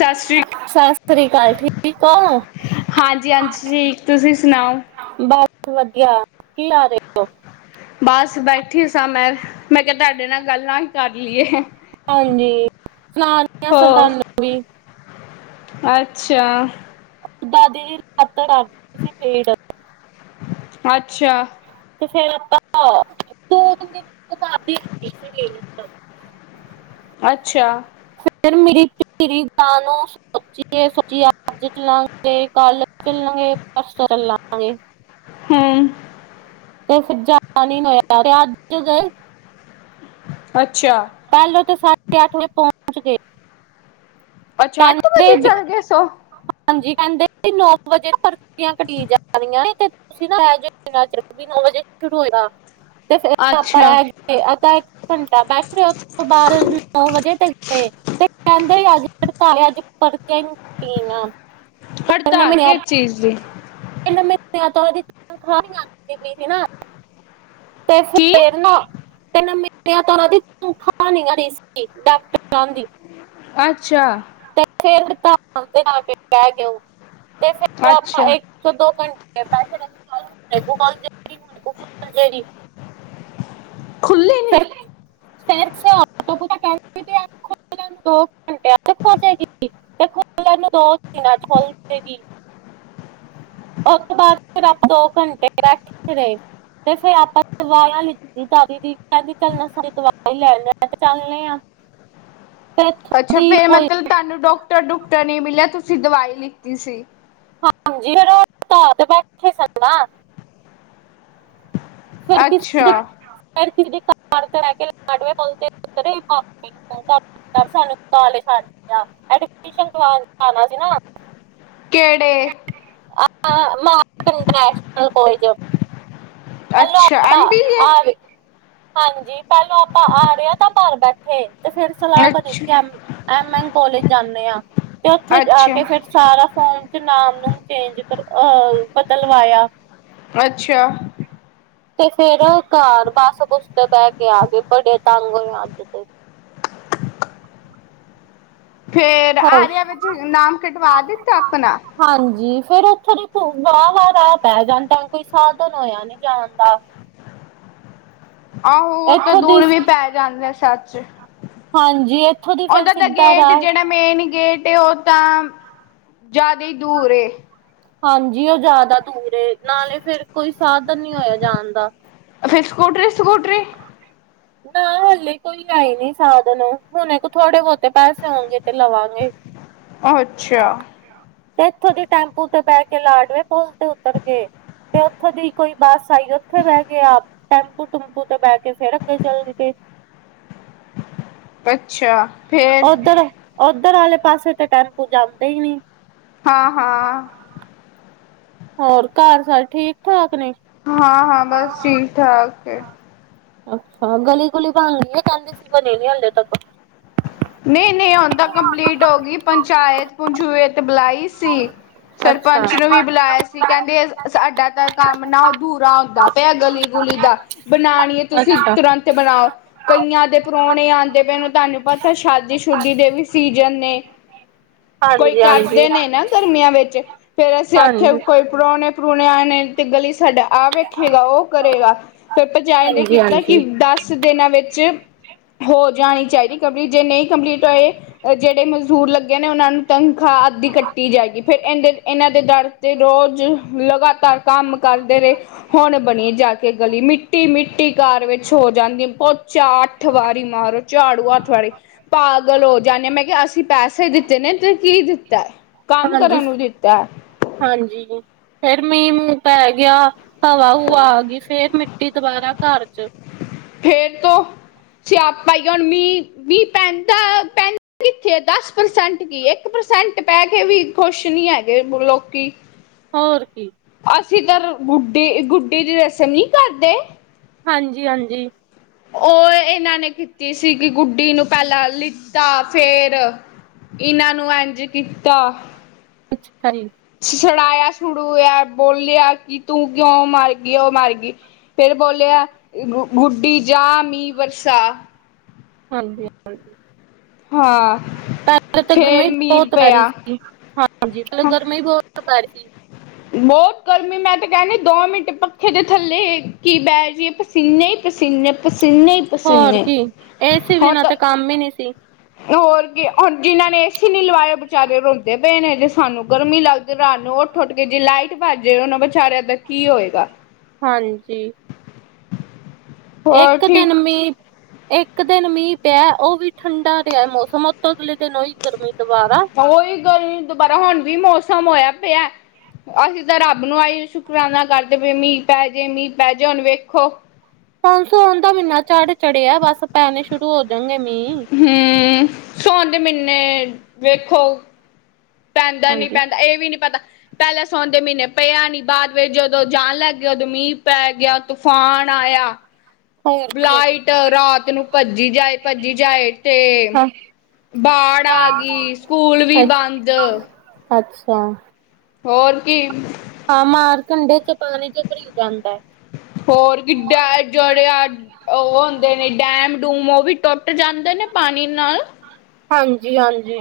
ਸਤਿ ਸ਼੍ਰੀ ਸਤਿ ਸ੍ਰੀ ਅਕਾਲ ਠੀਕ ਹੋ? ਹਾਂਜੀ ਹਾ ਹਾਂਜੀ ਠੀਕ ਤੁਸੀਂ ਸੁਣਾਓ ਬਸ ਵਧੀਆ ਕੀ ਕਰ ਰਹੇ ਹੋ? ਬਸ ਬੈਠੀ ਸਾਂ ਮੈਂ-ਮੈਂ ਕਿਹਾ, ਤੁਹਾਡੇ ਨਾਲ ਗੱਲਾਂ ਹੀ ਕਰ ਲਈਏ। ਹਾਂਜੀ, ਸੁਣਾਨਿਆ ਸੀ ਹੋਰ ਤੁਹਾਨੂੰ ਵੀ ਅੱਛਾ। ਦਾਦੀ ਜੀ ਲੱਤ ਕਰਦੀ ਸੀ ਪੀੜ। ਅੱਛਾ। ਤੇ ਫੇਰ ਆਪਾਂ ਦੇ-ਤਿਨ ਦਿਨ ਘਰ ਦੀ ਸੀ [unintelligible] ਅੱਛਾ। ਫਿਰ ਮੇਰੀ ਧੀਰੀ ਨੂੰ ਸੋਚੀਏ- ਸੋਚੀਏ ਅੱਜ ਚੱਲਾਂਗੇ, ਕੱਲ ਚੱਲਾਂਗੇ, ਪਰਸੋਂ ਚੱਲਾਂਗੇ। ਹੂੰ। ਤੇ ਫਿਰ ਜਾਣ ਨੀ ਹੋਇਆ ਅੱਜ ਤੇ ਚਲ। ਅੱਛਾ। ਕੱਲ ਉੱਥੇ ਸਾਡੇ ਆਠ ਵਜੇ ਪਹੁੰਚ ਗਏ। ਅੱਛਾ ਅੱਠ ਕਹਿੰਦੇ ਵਜੇ ਵੀ ਚੱਲ ਗਏ ਸੋ ਹਾਂਜੀ ਕਹਿੰਦੇ ਤੇ ਨੌ ਵਜੇ ਪਰਚੀਆਂ ਕਟੀ ਜਾਣੀਆਂ ਤੇ ਤੁਸੀਂ ਨਾ ਆ ਜਾਨਾ ਚਿਰ ਵੀ ਨੌ ਵਜੇ ਕਦੋਂ ਹੋਇਆ ਤੇ ਫਿਰ ਆਪਾਂ ਅੱਛਾ ਇਹ ਅੱਧਾ ਇੱਕ ਘੰਟਾ ਬੈਠ ਰਹੇ ਹੋ ਉਸ ਤੋਂ ਬਾਅਦ ਨੌ ਵਜੇ ਤੇ ਗਏ ਤੇ ਕਹਿੰਦੇ ਅਜ ਪਤਾ ਨਹੀਂ ਅੱਜ ਪਰਚਿਆ ਹੀ ਕਟੀਨਿਆ। ਹੜਤਾਲ ਕਿਸ ਇਸ ਚੀਜ਼ ਦੀ? ਕਹਿੰਦਾ ਮੇਰੀ ਐਤਵਾਰ ਦੀ ਤਨਖਾਹ ਨੀ ਆਂਦੀ ਮੇਰੀ ਨਾ ਤੇ ਕੀ ਫਿਰ ਨਾ ਤ ਇਸ ਮਹੀਨੇ ਉਹਨਾਂ ਦੀ ਤਨਖਾ ਨੀ ਆਈ ਇਸੀ ਡਾਕਟਰਹਿ ਦੀ। ਤਾਂ ਅੱਛਾ। ਤੇ ਫਿਰ ਹੜਤਾਲ ਤੇ ਆ ਕੇ ਬਹਿ ਗਓ ਤੇ ਫਿਰ ਆਪਾਂ ਅੱਛਾ ਸੋ ਦੋ ਘੰਟੇ ਬੈਠੇ ਰਹੇ, ਤੇ ਵੀਡੀਓ ਕਾਲ ਜਾਏਗੀ [unintelligible] ਖੁੱਲ੍ਹੇ। ਚਲੇ ਸੈਰ-ਸਪਾਟਾ ਕਰਕੇ ਦੋ ਕੁ ਘੰਟਿਆਂ ਚੁੱਪ ਹੋ ਜਾਏਗੀ ਤੇ ਖੁਲਣ ਨੂੰ ਦੋ ਦਿਨਾ ਚ ਖੁੱਲ ਜਾਏਗੀ। ਉਸ ਤੋਂ ਬਾਅਦ ਫਿਰ ਆਪਾਂ ਦੋ ਘੰਟੇ ਬੈਠੇ ਰਹੇ ਤੇ ਫਿਰ ਆਪਾਂ ਸਲਵਾਰਾਂ ਲਿ ਰੀਟਾ ਦੀਦੀ ਕਹਿਦੀ ਚੱਲਨਾ ਦਵਾਈ ਲੈਣਨੇ ਹਾ, ਮੈਂ ਕਿਹਾ ਚੱਲਣੇ ਆ। ਤੇ ਇੱਥੋਂ ਅੱਛਾ, ਦੀ ਫਿਰ ਕੋਈ ਮਤਲਬ ਤੁਹਾਨੂੰ ਡਾਕਟਰ- ਡੁਕਟਰ ਨਹੀਂ ਮਿਲਿਆ ਤੁਸੀਂ ਦਵਾਈ ਲਿੱਤੀ ਸੀ। ਹਾਂਜੀ। [unintelligible] ਖਿਸਕ ਨਾ। ਅੱਛਾ। ਕਿਸੀ ਕਾਰ ਤੇ ਬੈਕੇ ਲਾਢਵੇ ਕੋਲ ਉਤਰੇ ਆਪੇ ਸਾਨੂੰ ਕਾਲ ਛਢਤਾ ਟੀਉਸ਼ਨ ਤੋ ਆਣਾ ਸੀ ਨਾ। ਕਿਹੜੇ? ਆਪਾ ਮਹਾ ਇੰਟਰਨੈਸ਼ਨਲ ਕਾਲੇਜ। ਚਲੋ ਅੱਛਾ ਆਪਾ ਐਮ ਬੀ ਏ ਆ ਗਏ। ਹਾਂਜੀ, ਪਹਿਲੇ ਆਪਾਂ ਆ ਰਹੇ ਤਾਂ ਘਰ ਬੈਠੇ ਤੇ ਫਿਰ ਸਲਾਹ ਬਣੀ ਕਿ ਅੱਛਾ ਬਿ ਐਮ ਐਨ ਕਾਲਜ ਜਾਂਦੇ ਆਂ ਤੇ ਉੱਥੇ ਜਾ ਅੱਛਾ, ਕੇ ਫਿਰ ਸਾਰਾ ਫਾਰਮ ਚੱ ਨਾਂਮ-ਨੂੰਮ ਚੇਂਜ ਕਰ ਅ ਬਦਲਵਾਇਆ। ਅੱਛਾ ਤੇ ਫਿਰ ਘਰ ਬੱਸ ਬੁਸ ਤੇ ਬਹਿ ਕੇ ਆ ਗਏ ਬੜੇ ਤੰਗ ਹੋਏ ਅੱਜ ਤੇ ਫਿਰ ਹੋਰ ਆਰਿਆ ਵਿੱਚ ਨਾਂਮ ਕਟੱਵਾ ਦਿੱਤਾ ਆਪਣਾ ਹਾਂਜੀ ਫੇਿਰ ਉੱਥੇ ਦੇ ਵਾਹ ਵਾਹ ਰਾਹ ਪੈ ਜਾਂਦਾ। ਕੋਈ ਸਾਧਨ ਹੋਇਆ ਨੀ ਜਾਣਦਾ। ਆਹੋ ਉਹ ਤਾਂ ਇੱਥੋਂ ਦੀ ਦੂਰ ਵੀ ਪੈ ਜਾਂਦਾ ਆ ਸੱਚ। ਹਾਂਜੀ। ਦੀ ਫੇਰ ਉਹਦਾ ਦਾ ਸਿੱਧਾ ਗੇਟ ਰਾਹ ਜਿਹੜਾ ਮੇਨ ਗੇਟ ਉਹ ਤਾਂ ਜ਼ਿਆਦਾ ਹੀ ਦੂਰ ਏ। ਹਾਂਜੀ ਉਹ ਜ਼ਿਆਦਾ ਦੂਰ ਏ ਨਾਲੇ ਫਿਰ ਕੋਈ ਸਾਧਨ ਨਹੀਂ ਹੋਇਆ ਜਾਣਦਾ। ਫੇਰ ਸਕੂਟਰੀ ਸਕੂਟਰੀ। ਨਾ ਹਾਲੇ ਕੋਈ ਹੈ ਹੀ ਨੀ ਸਾਧਨ ਹੁਣ ਥੋੜੇ ਬਹੁਤੇ ਪੈਸੇ ਆਗੇ ਤੇ ਲਵਾਂਗੇ। [unintelligible] ਅੱਛਾ। ਤੇ ਇੱਥੋਂ ਦੀ ਟੈਂਪੂ ਤੇ ਬਹਿ ਕੇ ਲਾਡਵੇ ਪੇਲ ਤੇ ਉਤੱਰ ਗਏ। ਤੇ ਉੱਥੋਂ ਦੀ ਕੋਈ ਬੱਸ ਆਈ ਉੱਥੇ ਬੈ ਗੇ ਆਪ। ਟੈਂਪੂ ਟੇਂਪੂ ਤੇ ਬਹਿ ਕੇ ਫਿਰ ਅੱਗੇ ਚੱਲ ਗੇ ਅੱਛਾ ਫੇਰ ਉੱਧਰ ਉੱਧਰ ਆਲੇ ਪਾਸੇ ਤੇ ਟੈਂਪੂ ਜਾਂਦੇ ਹੀ ਨਹੀਂ। ਹਾਂ ਹਾਂ। ਹੋਰ ਘਰ ਸਾਰੇ ਠੀਕ ਠਾਕ ਨੇ। ਹਾਂ ਹਾਂ ਬੱਸ ਠੀਕ ਠਾਕ ਐ। ਅੱਛਾ ਗੱਲੀ ਗੁੱਲੀ ਬਣ ਗਈ ਹੈ? ਕਹਿਦੇ ਸੀ ਬਣੀ ਨੀ ਹਲੇ ਤੱਕ। ਨਹੀਂ ਨਹੀਂ ਹੁਣ ਤਾਂ ਕੰਪਲੀਟ ਹੋ ਗਈ। ਪੰਚਾਇਤ ਪੂੰਚਾਉਤ ਬੁਲਾਈ ਸੀ। ਅੱਛਾ। ਸਰਪੰਚ ਨੂੰ ਵੀ ਬੁਲਾਇਆ ਸੀ। ਕਹਿੰਦੇ ਸਾਂਡਾ ਤਾਂ ਕੰਮ ਨਾ ਅਧੂੱਰਾ ਹੁੰਦਾ ਪਿਆ ਗੱਲੀ ਗੁੱਲੀ ਦਾ ਬਣਾਣੀਆਂ ਤੁਸੀਂ ਅੱਛਾ। ਤੁਰੰਤ ਬਣਾਓ। ਕਈਆਂ ਦੇ ਪ੍ਰਾਹੁਣੇ ਆਉਂਦੇ ਪਏ। ਤੁਹਾਨੂੰ ਪੱਤਾ ਤਾਂ ਸ਼ਾਦੀ ਸ਼ੁਦੀ ਦੇ ਵੀ ਸੀਜਨ ਨੇ ਕੋਈ ਹਾਂਜੀ ਹਾਂਜੀ। ਕਰਦੇ ਨੇ ਨਾਂ। ਗਰਮੀਆਂ ਵਿੱਚ ਫਿਰ ਅਸੀਂ ਆਖਿਆ ਹਾਂਜੀ। ਕੋਈ ਪ੍ਰਾਹੁਣੇ ਪ੍ਰਹੁਣੇ ਆਨੇ। ਤੇ ਗੱਲੀ ਸਾਡਾ ਆਵੇ ਸੇਵਾ ਉਹ ਕਰੇਗਾ ਫਿਰ ਭਜਾਏ ਨੇ ਹਾਂਜੀ ਕੀਤਾ ਕਿ ਹਾਂਜੀ। ਦੱਸ ਕੁੱਛ ਦਿਨਾਂ ਵਿੱਚ ਹੋ ਜਾਣੀ ਚਾਹੀਦੀ ਕੰਪਲੀਟ। ਜੇ ਨਹੀਂ ਕੰਪਲੀਟ ਹੋਏ। ਜਿਹੜੇ ਮਜ਼ਦੂਰ ਲੱਗੇ ਨੇ ਉਹਨਾਂ ਨੂੰ ਤਨਖਾਹ ਆਦਿ ਕੱਟੀ ਜਾਏਗੀ। ਫਿਰ ਇਹਦੇ ਇਹਨਾਂ ਦੇ ਡੱਰ ਤੇ ਰੋਜ਼ ਲਗਾਤਾਰ ਕੰਮ ਕਰਦੇ ਰਹੇ। ਹੁਣ ਬਣੀ ਜਾ ਕੇ ਗਲੀ ਮਿੱਟੀ ਮਿੱਟੀ ਘਰ ਵਿੱਚ ਹੋ ਜਾਂਦੀ। ਬਹੁੱਤ ਚਾਹੇ ਅੱਠ ਵਾਰੀ ਮਾਰੋ ਝਾੜੂ ਹੱਥ ਸਾਰੇ ਪਾਗਲ ਹੋ ਜਾਂਦੇ। ਮੈਂ ਕਿਹਾ ਅਸੀਂ ਪੈਸੇ ਦਿੱਤੇ ਨੇ ਤੇ ਕੀ ਦਿੱਤਾ। ਕੰਮ ਕਰਨ ਨੂੰ ਹਾਂਜੀ। ਦਿੱਤਾ ਹਾਂਜੀ। ਫਿਰ ਮੀਂਹ ਮੂੰਹ ਪੈ ਗਿਆ। ਹਵਾ ਹੋਵਾ ਆ ਗਈ ਫਿਰ ਮਿੱਟੀ ਦੁਬਾਰਾ ਘਰ ਚ ਫਿਰ ਤੋਂ ਸਿਆਪਾ ਹੀ ਹੈ। ਹੁਣ ਮੀਂਹ, ਮੀਂਹ ਪੈਂਦਾ ਪੈਂ ਇਥੇ ਦਸ ਪ੍ਰਸੈਂਟ ਕੀ ਇੱਕ ਪ੍ਰਸੈਂਟ ਪੈ ਕੇ ਵੀ ਖੁਸ਼ ਨੀ ਹੈਗੇ ਲੋਕੀ ਹੋਰ ਕੀ। ਅਸੀਂ ਤਾਂ ਬੁੱਡੇ ਗੁੱਟੀ ਦੀ ਰਸਮ ਨਹੀਂ ਕਰਦੇ। ਹਾਂਜੀ, ਹਾਂਜੀ। ਉਹ ਇਹਨਾਂ ਨੇ ਕੀਤੀ ਸੀ ਕਿ ਗੁੱਡੀ ਨੂੰ ਪਹਿਲਾਂ ਲਿੱਤਾ ਫੇਰ। ਇਹਨਾਂ ਨੂੰ ਇੰਝ ਕੀਤਾ। [unintelligible] ਸੁੜਾਇਆ ਸੁੜੂਆ ਬੋਲਿਆ ਕਿ ਤੂੰ ਕਿਉਂ ਮਰਗਈ ਉਹ ਮਰ ਗਈ ਫਿਰ ਬੋਲਿਆ ਗੁੱਡੀ ਜਾ ਮੀਂਹ ਬਰਸਾ। ਹਾਂਜੀ। ਹਾਂਜੀ। ਹਾਂ। ਪਹਿਲਾਂ ਫੇਰ ਗਰਮੀ ਮੀਂਹ ਬਹੁਤ ਪੈ ਰਹੀ ਪਿਆ ਸੀ। ਹਾਂਜੀ ਗਰਮੀ ਬਹੁਤ ਪੈ ਰਹੀ ਸੀ। ਬਹੁਤ ਗਰਮੀ। ਮੈਂ ਤਾਂ ਕਹਿੰਦੀ ਦੋ ਮਿੰਟ ਪੱਖੇ ਥੱਲੇ ਕੀ ਬੇਜੀਏ ਪਸੀਨੇ ਹੀ ਪਸੀਨੇ, ਪਸੀਨੇ ਹੋਰ ਪਸੀਨੇ ਕੀ ਏ ਸੀ ਹੁਣ ਬਿਨਾਂ ਤਾਂ ਤੇ ਕੰਮ ਹੀ ਨੀ ਸੀ। ਹੋਰ ਕੀ ਹੁਣ ਜਿਨਾਂ ਨੇ ਏਸੀ ਨੀ ਲਵਾਏ ਵਿਚਾਰੇ ਰੋਂਦੇ ਪਏ ਨੇ ਜੇ ਸਾਨੂੰ ਗਰਮੀਂ ਲੱਗ ਰਾਤ ਨੂੰ ਉੱਠ-ਉੱਠ ਕੇ ਜੇ ਲਾਈਟ ਭਜ ਜਾਏ ਉਹਨਾਂ ਵਿਚਾਰਿਆਂ ਕੀ ਹੋਏਗਾ। ਹਾਂਜੀ ਹੋਰ ਇੱਕ ਠੀਕ ਦਿਨ ਮੀਂਹ ਇੱਕ ਦਿਨ ਮੀਂਹ ਪਿਆ ਉਹ ਵੀ ਠੰਡਾ ਰਿਹਾ ਮੌਸਮ ਉਤੋਂ ਅਗਲੇ ਦਿਨ ਹੀ ਗਰਮੀ ਦੁਬਾਰਾ। ਉਹੀ ਗਰਮੀ ਦੁਬਾਰਾ ਹੁਣ ਵੀ ਮੌਸਮ ਹੋਇਆ ਪਿਆ। ਅਸੀਂ ਤਾਂ ਰੱਬ ਨੂੰ ਆਈ ਸ਼ੁਕਰਾਨਾ ਕਰਦੇ ਵੀ ਮੀਂਹ ਪੈ ਜੇ ਮੀਂਹ ਪੈ ਜੇ ਹੁਣ ਵੇਖੋ। ਮਾਨਸੂਨ ਦਾ ਮਹੀਨਾ ਚੜ ਚੜਿਆ ਬਸ ਪੈੇਨੇ ਸ਼ੁਰੂ ਹੋ ਜਾਣਗੇ ਮੀਂਹ। ਹਮ ਸੋਣ ਦੇ ਮਹੀਨੇ ਵੇਖੋ ਪੈਂਦਾ ਨੀ ਹਾਂਜੀ ਪੈਂਦਾ ਇਹ ਵੀ ਨੀ ਪਤਾ। ਪਹਿਲਾਂ ਸਾਵਣ ਦੇ ਮਹੀਨੇ ਪਿਆ ਨੀ ਬਾਅਦ ਵਿੱਚ ਜਦੋਂ ਜਾਣ ਲੱਗ ਗ ਉਦੋਂ ਮੀਂਹ ਪੈ ਗਿਆ ਤੂਫਾਨ ਆਇਆ। ਹੋਰ ਕੀ ਲਾਈਟ ਰਾਤ ਨੂੰ ਭੱਜੀ ਜਾਏ ਭੱਜੀ ਜਾਏ ਤੇ ਹਾਂ ਬਾੜ ਆ ਗੀ ਸਕੂਲ ਵੀ ਅੱਛ ਬੰਦ। ਅੱਛਾ ਹੋਰ ਕੀ। ਹਾਂ ਮਾਰਕੰਢੇ ਚ ਪਾਣੀ ਚ ਭਰੀ ਜਾਂਦਾ। ਹੋਰ ਕਿ [unintelligible] ਉਹ ਹੁੰਦੇ ਨੇ ਡੈਮ-ਡੂਮ ਉਹ ਵੀ ਟੁੱਟ ਜਾਂਦੇ ਨੇ ਪਾਣੀ ਨਾਲ। ਹਾਂਜੀ-ਹਾਂਜੀ।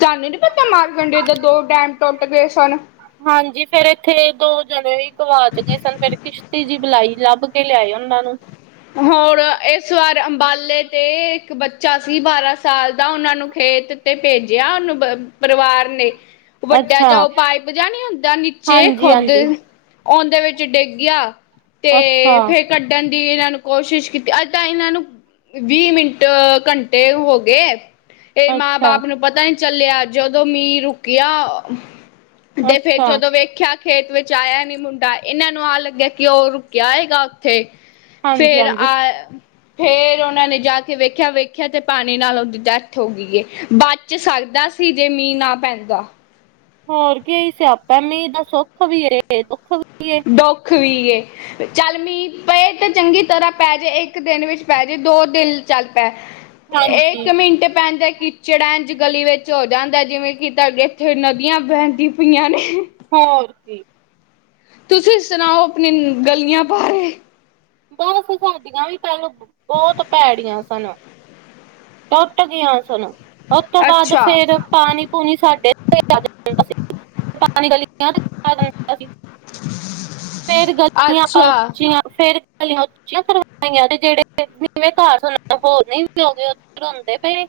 ਤੁਹਾਨੂੰ ਨੀ ਪਤਾ ਮਾਰਕੰਢੇ ਦੇ ਦੋ ਡੈਮ ਟੁੱਟ ਗਏ ਸਨ। ਹਾਂਜੀ ਫੇਰ ਇੱਥੇ ਦੋ ਜਣੇ ਵੀ ਗਵਾਚ ਗਏ ਸਨ ਫਿਰ ਕਿਸ਼ਤੀ ਜੀ ਬੁਲਾਈ ਲੱਭ ਕੇ ਲਿਆਏ ਉਹਨਾਂ ਨੂੰ। ਹੋਰ ਇਸ ਵਾਰ ਅੰਬਾਲੇ ਤੇ ਇੱਕ ਬੱਚਾ ਸੀ ਬਾਰਾਂ ਸਾਲ ਦਾ ਉਹਨਾਂ ਨੂੰ ਖੇਤ ਤੇ ਭੇਜਿਆ ਉਹਨੂੰ ਪਰਿਵਾਰ ਨੇ। ਵੱਡਾ ਅੱਛਾ ਜਾ ਓ ਪਾਈਪ ਜਾ ਨਹੀਂ ਹੁੰਦਾ ਨੀਚੇ ਹਾਂਜੀ ਖੁਦ ਹਾਂਜੀ ਉਹਦੇ ਵਿੱਚ ਡਿੱਗ ਗਿਆ ਅੱਛਾ ਤੇ ਫੇਰ ਕੱਢਣ ਦੀ ਇਹਨਾਂ ਨੂੰ ਕੋਸ਼ਿਸ਼ ਕੀਤੀ ਅੱ ਤਾਂ ਇਹਨਾਂ ਨੂੰ ਵੀਹ ਮਿੰਟ ਘੰਟੇ ਹੋ ਗੇ। ਇਹ ਮਾਂ ਅੱਛਾ। ਬਾਪ ਨੂੰ ਪਤਾ ਹੀ ਨਹੀਂ ਚੱਲਿਆ ਜਦੋਂ ਮੀਂਹ ਰੁਕਿਆ ਤੇ ਫੇਰ ਅੱਛਾ ਜਦੋਂ ਵੇਖਿਆ ਖੇਤ ਵਿੱਚ ਆਇਆ ਨੀ ਮੁੰਡਾ ਇਹਨਾਂ ਨੂੰ ਆ ਲੱਗਿਆ ਕਿ ਉਹ ਰੁਕਿਆ ਹੈਏਗਾ ਉੱਥੇ। ਹਾਂਜੀ ਫੇਰ ਹਾਂਜੀ। ਆ ਫੇਰ ਉਹਨਾ ਨੇ ਜਾ ਕੇ ਵੇਖਿਆ-ਵੇਖਿਆ ਤੇ ਪਾਣੀ ਨਾਲ ਉਹਦੀ ਡੈਥ ਹੋ ਗਈ ਹੈ ਬ ਚ ਸਰਦਾ ਸੀ ਜੇ ਮੀਂਹ ਨਾ ਪੈਂਦਾ। ਹੋਰ ਕੀ ਸਿਆਪਾ ਮੀਂਹ ਦਾ ਸੁੱਖ ਵੀ ਦੁੱਖ ਵੀ ਏ। ਦੁੱਖ ਵੀ ਹੈ। ਚੱਲ ਮੀਂਹ ਪਏ ਤੇ ਚੰਗੀ ਤਰ੍ਹਾਂ ਪੈ ਜੇ ਇੱਕ ਦਿਨ ਵਿੱਚ ਪੈ ਜੇ ਦੋ ਦਿਨ ਚੱਲ ਪੈ। ਇੱਕ ਹਾਂਜੀ ਮਿੰਟ ਪੈਂਦਾ ਕਿ ਕਿਚੜ ਏਂਜ ਗਲੀ ਵਿੱਚ ਹੋ ਜਾਂਦਾ ਜਿਵੇਂ ਕਿ ਤੁਹਾਡੇ ਇੱਥੇ ਨਦੀਆਂ ਬਹਿੰਦੀਆਂ ਪਈਆਂ ਨੇ। ਹੋਰ ਕੀ। ਤੁਸੀਂ ਸੁਣਾਓ ਆਪਨੀ ਗਲੀਆਂ ਬਾਰੇ ਬਸ ਸਾਡੀਆਂ ਵੀ ਪਹਿਲ ਬਹੁਤ ਭੈੜੀਆਂ ਸਨ। ਟੁੱਟ ਗਈਆਂ ਸਨ, ਉਸ ਤੋਂ ਬਾਅਦ ਅੱਛਾ, ਫੇਰ ਪਾਣੀ ਧਣੀ ਸਾਡੇ [unintelligible] ਪਾਣੀ ਗਲੀਆ ਅੱਛਾ [inaudible] ਗਲੀਆਂ ਉੱਚੀਆਂ ਕਰਵਾਈਆਂ ਤੇ ਜੇੜੇ ਨੀਵੇਂ ਘਰ ਸਨ ਉਹ ਹੋਰ ਨੀਵੇਂ ਹੋ ਗਏ ਉਹ ਰੋਂਦੇ ਪਏ ਨੇ।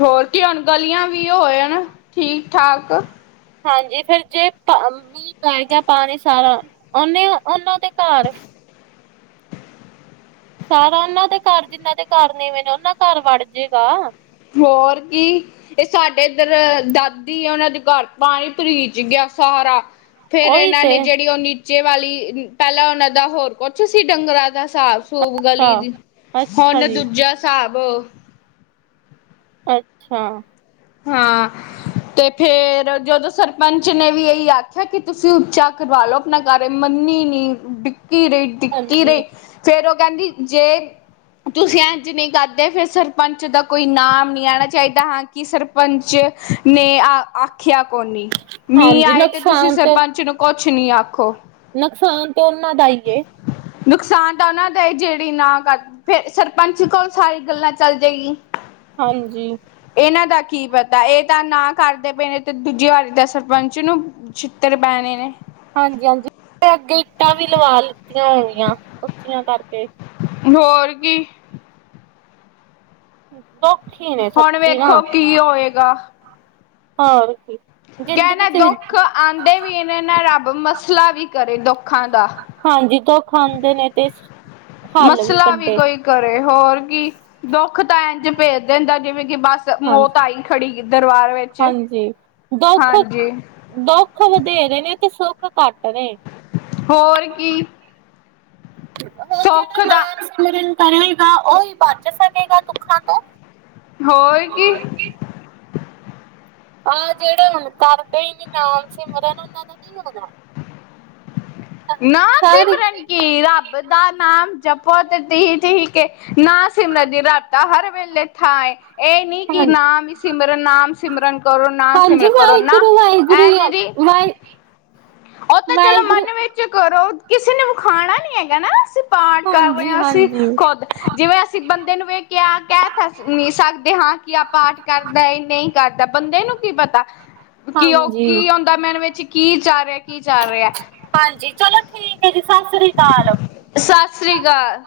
ਹੋਰ ਕਿ ਹੁਣ ਗਲੀਆਂ ਵੀ ਹੋਏ ਹਨ ਠੀਕ-ਠਾਕ। ਹਾਂਜੀ ਫੇਰ ਜੇ ਮੀਹ ਪੈ ਗਿਆ ਪਾਣੀ ਸਾਰਾ ਉਹਨਾਂ ਦੇ ਘਰ ਸਾਰਾ ਉਹਨਾਂ ਦੇ ਘਰ ਜਿੰਨਾਂ ਦੇ ਘਰ ਨੀਵੇਂ ਉਹਨਾ ਘਰ ਵੜ ਜੇਗਾ। ਹੋਰ ਕੀ। ਇਹ ਸਾਡੇ ਇੱਧਰ ਦਾਦੀ ਆ, ਉਹਨਾਂ ਦੇ ਘਰ ਪਾਣੀ ਭਰੀਚ ਗਿਆ ਸਾਰਾ। ਫੇਰ ਉਹੀ ਇਹਨਾਂ ਤੇ ਨੇ, ਜਿਹੜੀ ਉਹ ਨੀਚੇ ਵਾਲੀ ਪਹਿਲਾਂ ਉਹਨਾਂ ਦਾ ਹੋਰ ਕੁਛ ਸੀ, ਡੰਗਰਾਂ ਦਾ? ਹਿਸਾਬ ਸੂਬ ਅੱਛਾ ਗਲੀ, ਅੱਛਾ ਹੁਣ ਜੀ ਦੂਜਾ ਹਿਸਾਬ ਅੱਛਾ। ਹਾਂ। ਤੇ ਫੇਰ ਜਦੋਂ ਸਰਪੰਚ ਨੇ ਵੀ ਇਹੀ ਆਖਿਆ, ਕਿ ਤੁਸੀਂ ਉੱਚਾ ਕਰਵਾ ਲਉ। ਕਰ ਮੰਨੀ ਨਹੀਂ, ਡਿੱਕੀ ਰਹੀ, ਡਿੱਕੀ ਰਹੀ ਹਾਂਜੀ ਫੇਰ ਉਹ ਕਹਿੰਦੀ ਜੇ ਤੁਸੀਂ ਇੰਜ ਨਹੀਂ ਕਰਦੇ, ਫਿਰ ਸਰਪੰਚ ਦਾ ਕੋਈ ਨਾਮ ਨਹੀਂ ਆਉਣਾ ਚਾਹੀਦਾ, ਹਾਂ ਕਿ ਸਰਪੰਚ ਨੇ ਆਖਿਆ ਕੋਨੀ, ਮੀਂਹ ਹਾਂਜੀ ਆਏ ਤੇ ਤੁਸੀਂ ਨੁਕਸਾਨ ਤੇ ਸਰਪੰਚ ਨੂੰ ਕੁਛ ਨਹੀਂ ਆਖੋ। ਨੁਕਸਾਨ ਤਾਂ ਉਹਨਾਂ ਦਾ ਹੀ, ਏ। ਨੁਕਸਾਨ, ਤਾਂ ਉਹਨਾਂ ਦਾ ਜੇਹੜੀ ਨਾ ਕਰ ਫੇਰ ਸਰਪੰਚ ਕੋਲ, ਸਾਰੀ ਗੱਲਾਂ ਚੱਲ ਜਾਏਗੀ ਹਾਂਜੀ। ਇਹਨਾਂ ਦਾ ਕੀ ਪਤਾ, ਇਹ ਤਾਂ ਨਾ ਕਰਦੇ ਪਏ ਨੇ, ਤੇ ਦੂਜੀ ਵਾਰੀ ਦਾ ਸਰਪੰਚ ਨੂੰ ਛਿਤਰ ਪੈਣੇ ਨੇ। ਹਾਂਜੀ- ਹਾਂਜੀ, ਅੱਗੇ ਇੱਟਾਂ ਵੀ ਲਵਾ ਲਿੱਤੀਆਂ ਹੋਣਗੀਆਂ, ਉੱਚੀਆਂ ਕਰਕੇ। ਹੋਰ ਕੀ। ਦੁਖ ਈ ਨੇ ਹੁਣ ਸੱਚੀ ਨਾ, ਵੇਖੋ ਕੀ ਹੋਏਗਾ ਹੋਰ ਕੀ ਜ਼ਿੰਦਗੀ ਕਹਿਣਾ ਚ ਵੀ ਦੁੱਖ ਆਉਂਦੇ ਵੀ ਨੇ ਨਾ, ਰੱਬ ਮਸਲਾ ਵੀ ਕਰੇ ਦੁੱਖਾਂ ਦਾ। ਹਾਂਜੀ, ਦੁੱਖ ਆਉਂਦੇ ਨੇ ਤੇ ਹੱਲ ਵੀ ਮਸਲਾ ਕੱਢੇ। ਕੋਈ ਕਰੇ ਹੋਰ ਕੀ, ਦੁੱਖ ਤਾਂ ਇੰਝ ਭੇਜ ਦਿੰਦਾ, ਜਿਵੇਂ ਕਿ ਬਸ ਹਾਂਜੀ। ਮੌਤ, ਆਈ ਖੜੀ ਦਰਬਾਰ ਵਿੱਚ ਹਾਂਜੀ। ਦੁੱਖ ਹਾਂਜੀ। ਦੁੱਖ ਵਧੇਰੇ ਨੇ ਤੇ, ਸੁੱਖ ਘੱਟ ਨੇ ਹੋਰ ਕੀ। ਹੁਣ ਸੁੱਖ ਜਿਹੜਾ ਦਾ ਨਾਮ ਸਿਮਰਨ ਕਰੇਗਾ, ਉਹ ਹੀ ਬਚ ਸਕੇਗਾ ਦੁੱਖਾਂ ਤੋਂ ਹੋਰ ਕੀ। ਆਹ ਜਿਹੜੇ ਹੁਣ ਕਰਦੇ ਹੀ ਨਹੀਂ, ਨਾਮ ਸਿਮਰਨ ਉਹਨਾਂ ਦਾ ਨੀ ਹੋਣਾ। ਸਾਰੇ [unintelligible] ਕਿ ਰੱਬ ਦਾ ਨਾਮ ਜਪੋ ਤ ਠੀਕ- ਠੀਕ ਏ, ਨਾਮ ਸਿਮਰ ਦੀ ਰਾਤਾਂ ਹਰ ਵੇਲੇ ਹਾਏ ਇਹ ਨਹੀਂ ਕਿ ਹਾਂਜੀ ਨਾਮ ਸਿਮਰਨ, ਨਾਮ ਸਿਮਰਨ ਕਰੋ, ਨਾਮ ਹਾਂਜੀ ਸਿਮਰਨ ਕਰੋ, ਨਾ ਵਾਹਿਗੁਰੂ ਐ, ਵਾਹਿਗੁਰੂ ਜਿਹੜੀ? ਵਾਹਿ ਉਹ ਤਾਂ ਚਲੋ ਵਾਹਿਗੁਰੂ ਮਨ ਵਿੱਚ ਕਰੋ, ਕਿਸੇ ਨੇ ਵਿਖਾਣਾ ਨੀ ਹੈਗਾ ਨਾ ਪਾਠ ਕਰ ਰਹੇ ਹਾਂਜੀ ਆ, ਅਸੀ ਹਾਂਜੀ ਖੁਦ। ਜਿਵੇਂ ਅਸੀਂ ਬੰਦੇ ਨੂੰ ਵੇ ਕਿਹਾ, ਕਹਿ ਤਾਂ ਨੀ ਸਕਦੇ ਹਾਂ ਕਿ ਆ ਪਾਠ ਕਰਦਾ ਨਹੀਂ। ਘਰ ਦਾ, ਬੰਦੇ ਨੂੰ ਕੀ ਪਤਾ। [inaudible] ਕਿ, ਉਹ ਕੀ ਹੁੰਦਾ ਮਨ ਵਿੱਚ, ਕੀ ਚਲ ਰਿਹਾ ਕੀ ਚੱਲ ਰਿਹਾ ਹਾਂਜੀ, ਚਲੋ ਠੀਕ ਹੈ ਜੀ, ਸਤਿ ਸ੍ਰੀ ਅਕਾਲ ਸੱਸ ਸ੍ਰੀ ਕਾਲ-